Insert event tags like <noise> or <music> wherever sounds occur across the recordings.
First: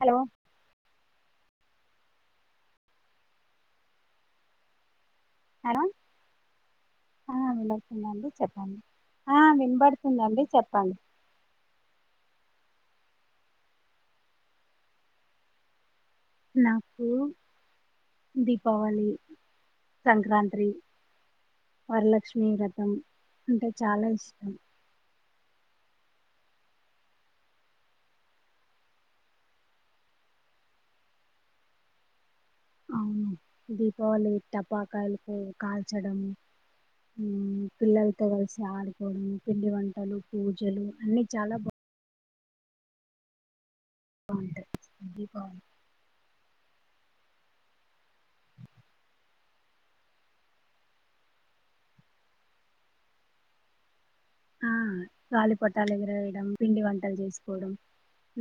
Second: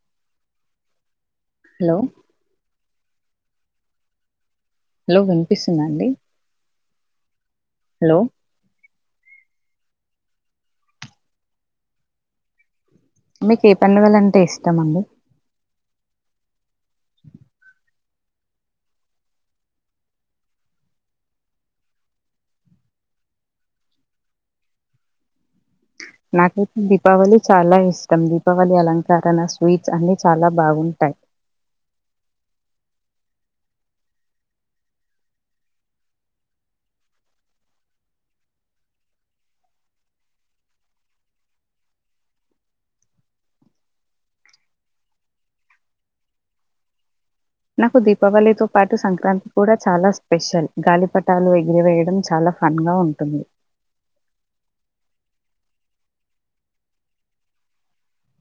Hello hello hello వినిపిస్తుంద hello అండి ఆ హలో వినపడుతుంది చెప్పండి ఆ వినబడుతుందండి చెప్పండి మీకు ఏ పండగలంటే ఇష్టమండి నాకు దీపావళి, సంక్రాంతి, వరలక్ష్మిీ వ్రతం అంటే చాలా ఇష్టం నాకైతే దీపావళి చాలా ఇష్టం దీపావళి అలంకరణ స్వీట్స్ అన్ని చాలా బాగుంటాయి అవును దీపావళి టపాకాయలు కాల్చడము పిల్లలతో కలిసి ఆడుకోవడ పిండి వంటలు పూజలు అన్ని చాలా బాగుయి బాగుంటాయి దీపావళి నాకు దీపావళితో పాటు సంక్రాంతి కూడా చాలా స్పెషల్ గాలిపటాలు ఎగిరివేయడం చాలా ఫన్ గా ఉంటుంది ఆ గాలి పటాలు ఎగరవేయడం పిండి వంటలు చేసుకోవడం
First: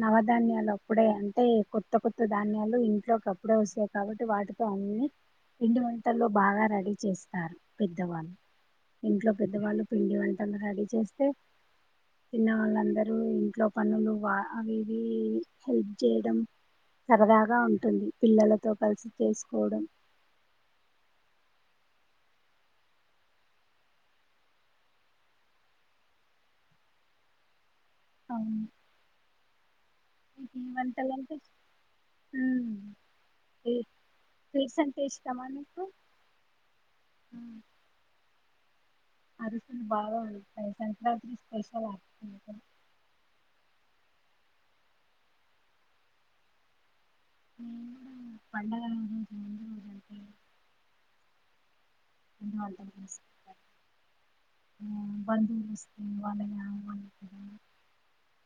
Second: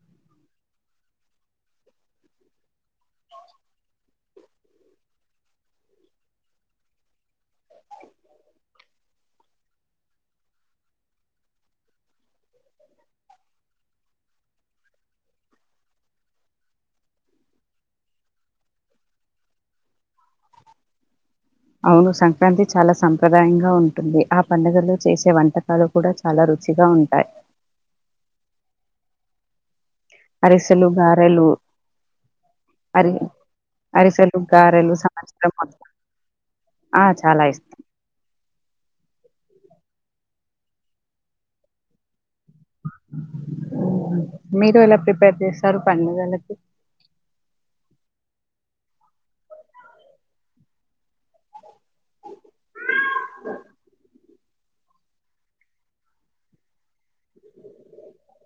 నవధాన్యాలు అప్పుడే అంటే కొత్త కొత్త ధాన్యాలు ఇంట్లోకి అప్పుడే వస్తాయి కాబట్టి వాటితో అన్నిీ పిండి వంటల్లో బాగా రెడీ చేస్త పెద్దవాళ్ళు ఇంట్లో పెద్దవాళ్ళు పిండి వంటలు కానీ చేస్తే చిన్నవాళ్ళందరూ ఇంట్లో పనులు వా అవి ఇవి హెల్ప్ చేయడం సరదాగా ఉంటుంది పిల్లలతో కలిసి చేసుకోవడం అవును సంక్రాంతి చాలా సంప్రదాయంగా ఉంటుంది ఆ పండుగలో చేసే వంటకాలు కూడా చాలా రుచిగా ఉంటాయి అవు అరిసెలు, గారెలు హ్మ్. అరి ఏ అరిసెలు స్వీట్స్ గారెలు అంటే సంవసర ఇష్టమా నీకు మొత్తం ఆ చాలా హ్మ్. ఇష్టం అరిసెలు బాగా ఉంటాయి సంక్రాంతి స్పెషల్ అరిసెలు మీరు ఎలా ప్రిపేర్ చేస్తారు పండుగలకి ఏ పండగాలంలోంచ బంధువు వస్తే వాళ్ళ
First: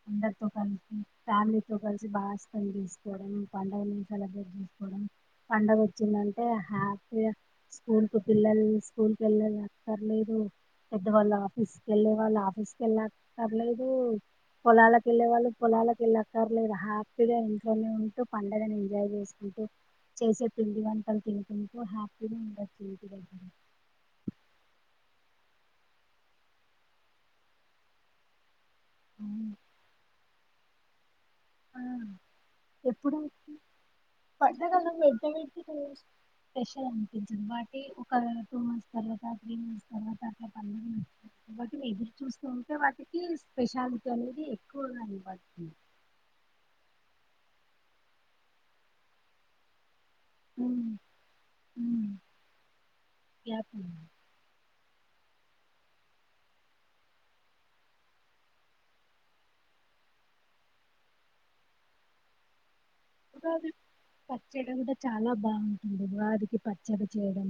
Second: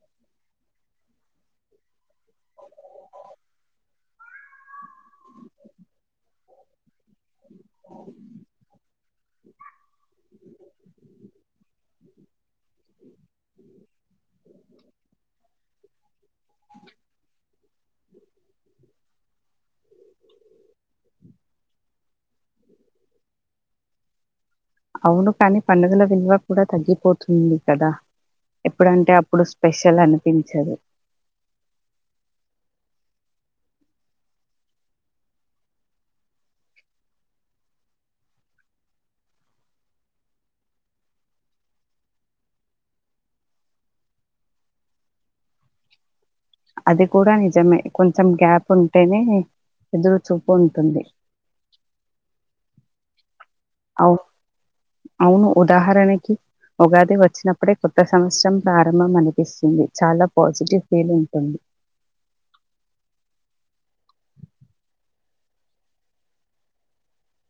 అందరితో కలిపి ఫ్యామిలీతో కలిపి మ బాస్ పం తీసుకోవడం పండుగని పండగ వచ్చిందంటే హ ఏ స్కూల్ స్కూల్ కి వెళ్ళాల పర్లేదు పెద్దవాళ్ళ ఆఫీస్ కీ వెళ్లేవాళ్లు ఆఫీస్కి వెళ్లక్కర్లేదు పొలాలకి వేళ్లే వాళ్ళు పొలాలకి వేళ్ళకర్లేదు హ్యాపీగా ఎన్ ఇక్కడనే ఉంటూ పండగని ఎంజాయ్ చేసుకుంటూ చేసే పిండి వంటలు తినుకుంటూ హ్యాపీగా ఉండొచ్చు <inaudible> ఉండు కానీ పండుగల విలువ కూడా తగ్గిపోతుంది కదా ఎప్పుడంటే అప్పుడు స్పెషల్ అనిపించదు ఆ ఎప్పుడు పంటగాలం పెద్ద పెడిటి స్పెషల్ అనిపించదు వాటి ఒక టూ మంత్స్ తర్వాత త్రీ మంత్స్ తర్వాత పన్నెండు మంత్స్ తర్వాత కాబట్టి ఎదురు చూస్తూ ఉంటే వాటికి స్పెషాలిటీ అనేది ఎక్కువగాని వాటి అది కూడా నిజమే కొంచెం గ్యాప్ ఉంటేనే ఎదురు చూపు ఉంటుంది గ్యాప్ ఉంది. అవు అవును ఉదాహరణకి ఉగాది వచ్చినప్పుడే కొత్త సంవత్సరం ప్రారంభం అనిపిస్తుంది చాలా పాజిటివ్ ఫీల్ ఉంటుంది ఉగాది పచ్చడి అంటే చాలా బాగుంటుంది ఉగాదికి చేయడం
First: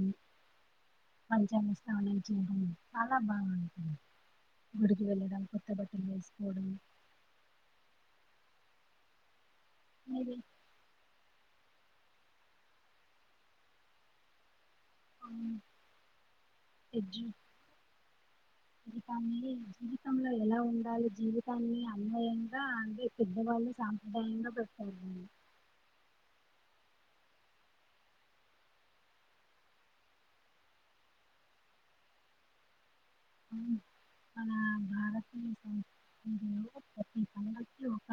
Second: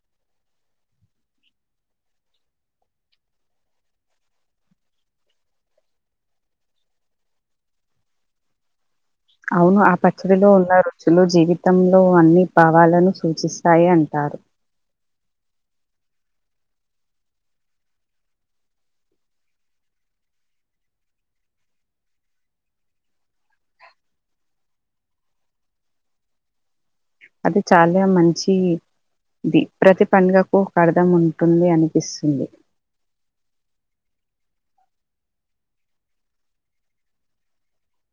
పంచాంగ స్నాానం చేయడం చాలా బాగుంటుంది గుడికి వెళ్ళడం కొత్త బట్టలు వేసుకోవడం అవును ఆ ఇది పచ్చడిలో ఉన్న రుచులు జీవిత్ తంలో అన్ని భావాలను సూచిస్తాయి అంటారు ఆ ఎజీ జీతన్ని జీవితంలో ఎలా ఉండాలి జీవితాన్ని అన్వయంగా అంటే పెద్దవాళ్ళు సాంప్రదాయంగా బతికారు అది చాలా మంచిది ప్రతి పండగకు ఒక అర్థం ఉంటుంది అనిపిస్తుంది మన భారతీయ సంస్కృతిలో ప్రతి పండగకి ఒక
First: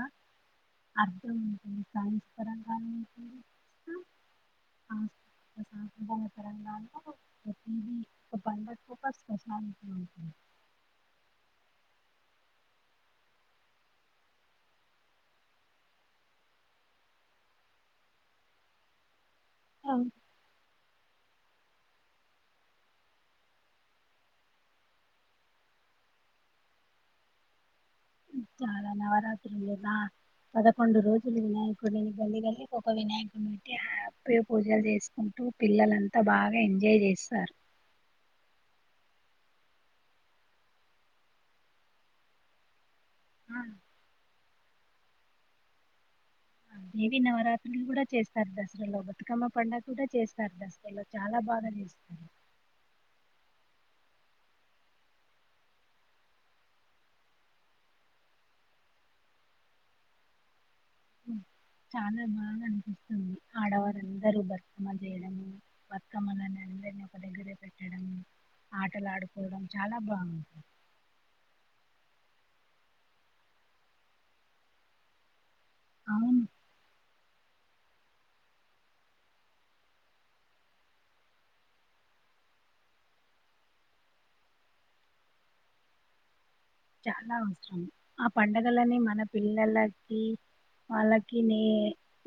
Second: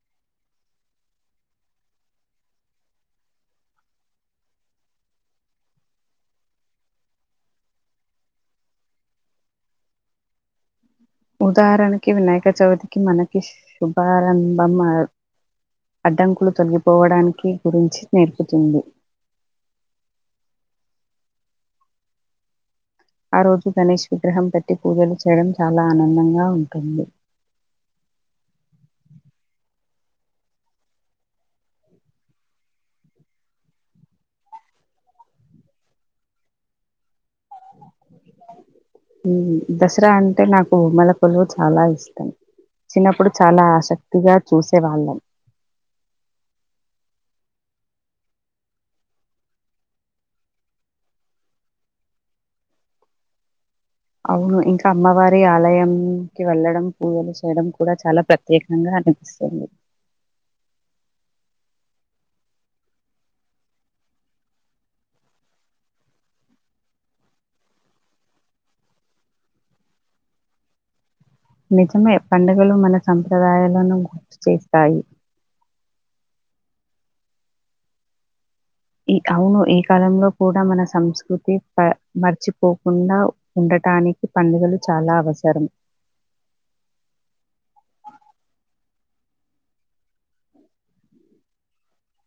అర్థం ఉంటుంది. సైన్స్ పరంగాను ఉంటుంది. సాప్రదాయ పరంగాను ప్రతిదీ ఒక పండగ ఒక స్పెషాలిటీ ఉంటుంది ఉదాహరణకి వినాయక చవితికి మనకి శుభారంభం అ అడ్డంకులు తొలగిపోవడానికి గురించి నేర్పుతుంది. అవు ఆ రోజు గణేష్ విగ్రహం పెట్టి పూజలు చేయడం చాలా ఆనందంగా ఉంటుంది చాలా నవరాత్రులు బ పదకొండు రోజులు వినాయకుడిని గల్లి గల్లి ఒక వినాయకుని పెట్టి హ్యాపీగా పూజలు చేసుకుంటూ పిల్లలంతా బాగా ఎంజాయ్ చేస్తారు. దసరా అంటే నాకు ఉమల కొలువు చాలా ఇష్టం చిన్నప్పుడు చాలా ఆసక్తిగా చూసి వాళ్ందం దేవి నవరాత్రులు కూడా చేస్తారు దసరాలో బతుకమ్మ పడుగ కూడా చేస్తారు దసరాలో చాలా బాగా చేస్తారు అవును ఇంకా అమ్మవారి ఆలయంకి వెళ్ళడం పూజలు చేయడం కూడా చాలా ప్రత్యేకంగా అనిపిస్తుంది. చాలా బాగా అనిపిస్తుంది ఆడవారుందరూ బర్కమ్మ చేయడము బకమ్మలని అందరినీ ఒక దగ్గరే పెట్టడము ఆటలు ఆడుకోవడం చాలా బాగుంటుంది నిజమే పండుగలు మన సంప్రదాయాలను గుర్తు చేస్తాయి. అవును ఈ అవును ఈ కాలంలో కూడా మన సంస్కృతి మర్చిపోకుండా ఉండటానికి పండుగలు చాలా అవసరం చాలా అవసరం ఆ పండగలని మన పిల్లలకి వాళ్ళకి నే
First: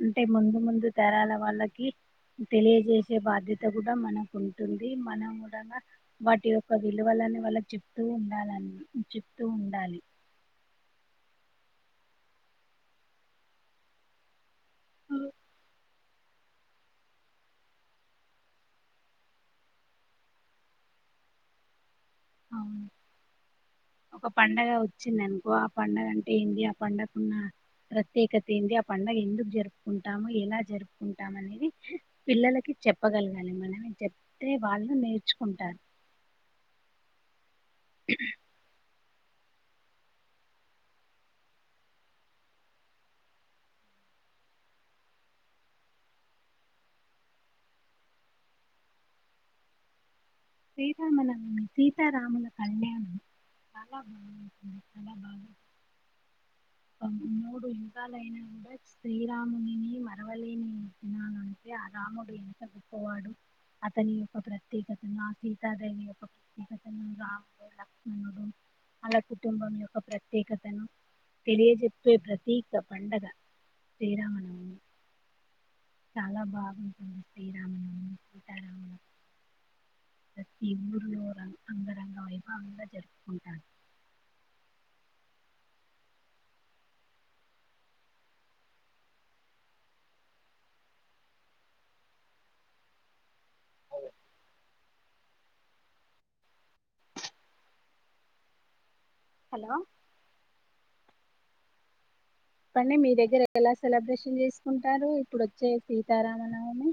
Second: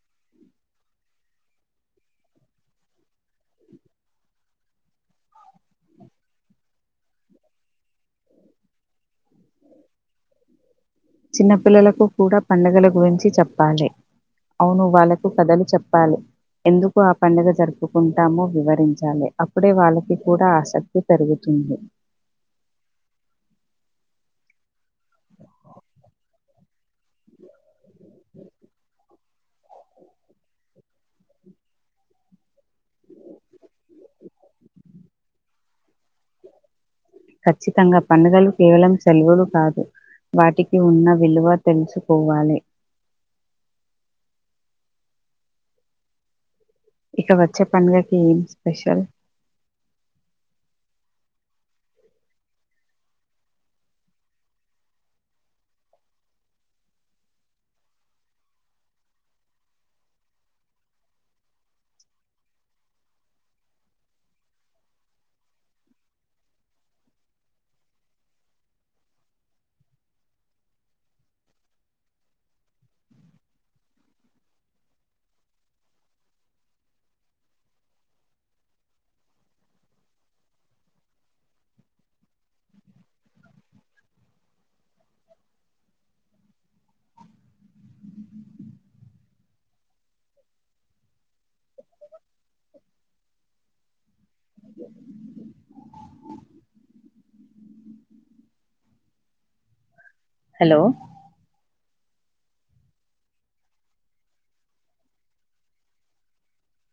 అంటే ముందు ముందు తరాల వాళ్ళకి తెలియజేసే బాధ్యత కూడా మనకుంటుంది మనం కూడా వాటి యొక్క విలువలని వాళ్ళకి చెప్తూ ఉండాలని తూ ఉండాలి చిన్న పిల్లలకు కూడా పండుగల గురించి చెప్పాలి అవును వాళ్ళకు కథలు చెప్పాలి ఎందుకు ఆ పండుగ జరుపుకుంటామో వివరించాలి అప్పుడే వాళ్ళకి కూడా ఆసక్తి పెరుగుతుంది. అవును ఒక పండగ చిన్ననుకో ఆ పండుగంట దయా పంటకున్న ప్రత్యేకత ఏంది ఆ పండగ ఎందు జరుపుకుంటాము ఎలా జరుపుకుంటాము అనేది పిల్లలకి చెప్పగలగాలి మనమే చెప్తే వాళ్ళు నేర్చుకుంటారు ఖచ్చితంగా పండుగలు కేవలం సెలవులు కాదు వాటికి ఉన్న విలువ తెలుసుకోవాలి ఇక వచ్చే పంగకి ఏం స్పెషల్ శ్రీరాముల సీతాముల కళ్యాణం చాలా బాగుంది చాలా బాగాంది మూడు యుగాలయినా కూడా శ్రీరామునిని మరవలేని తిననుంటే ఆ రాముడు ఎంత గొప్పవాడు అతని యొక్క ప్రత్యేకతను సీతాదేవిని యొక్క ప్రత్యేకతను రాము లక్ష్మణుడు అళ కుటుంబం యొక్క ప్రత్యేకతను తెలియజెప్పే ప్రతీక పండగ శ్రీరామనవుని చాలా బాగుంటుంది శ్రీరామనవని సీతారాము ప్రతి ఊరిలో ర అంగరంగ వైభావంగా జరుపుకుంటారు హలో హలో ఇప్పండి మీ దగ్గర ఎలా సెలబ్రేషన్ చేసుకుంటారు ఇప్పుడు వచ్చే సీతారామనవమి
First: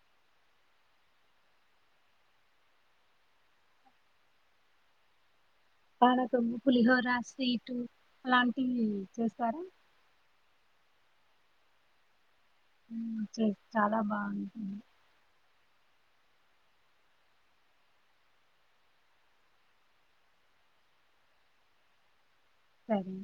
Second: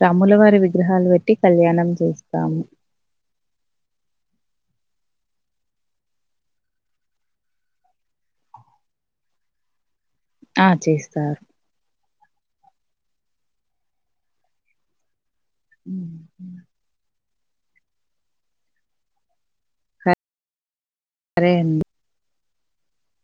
రాముల వారి విగ్రహాలు పెట్టి కళ్యాణం చేస్తాము పనకము పులిహోర స్వీటు అలాంటివి చేస్తారా ఆ చేస్తారు చాలా బాగుంటుంది ఉ సరే అండి సరే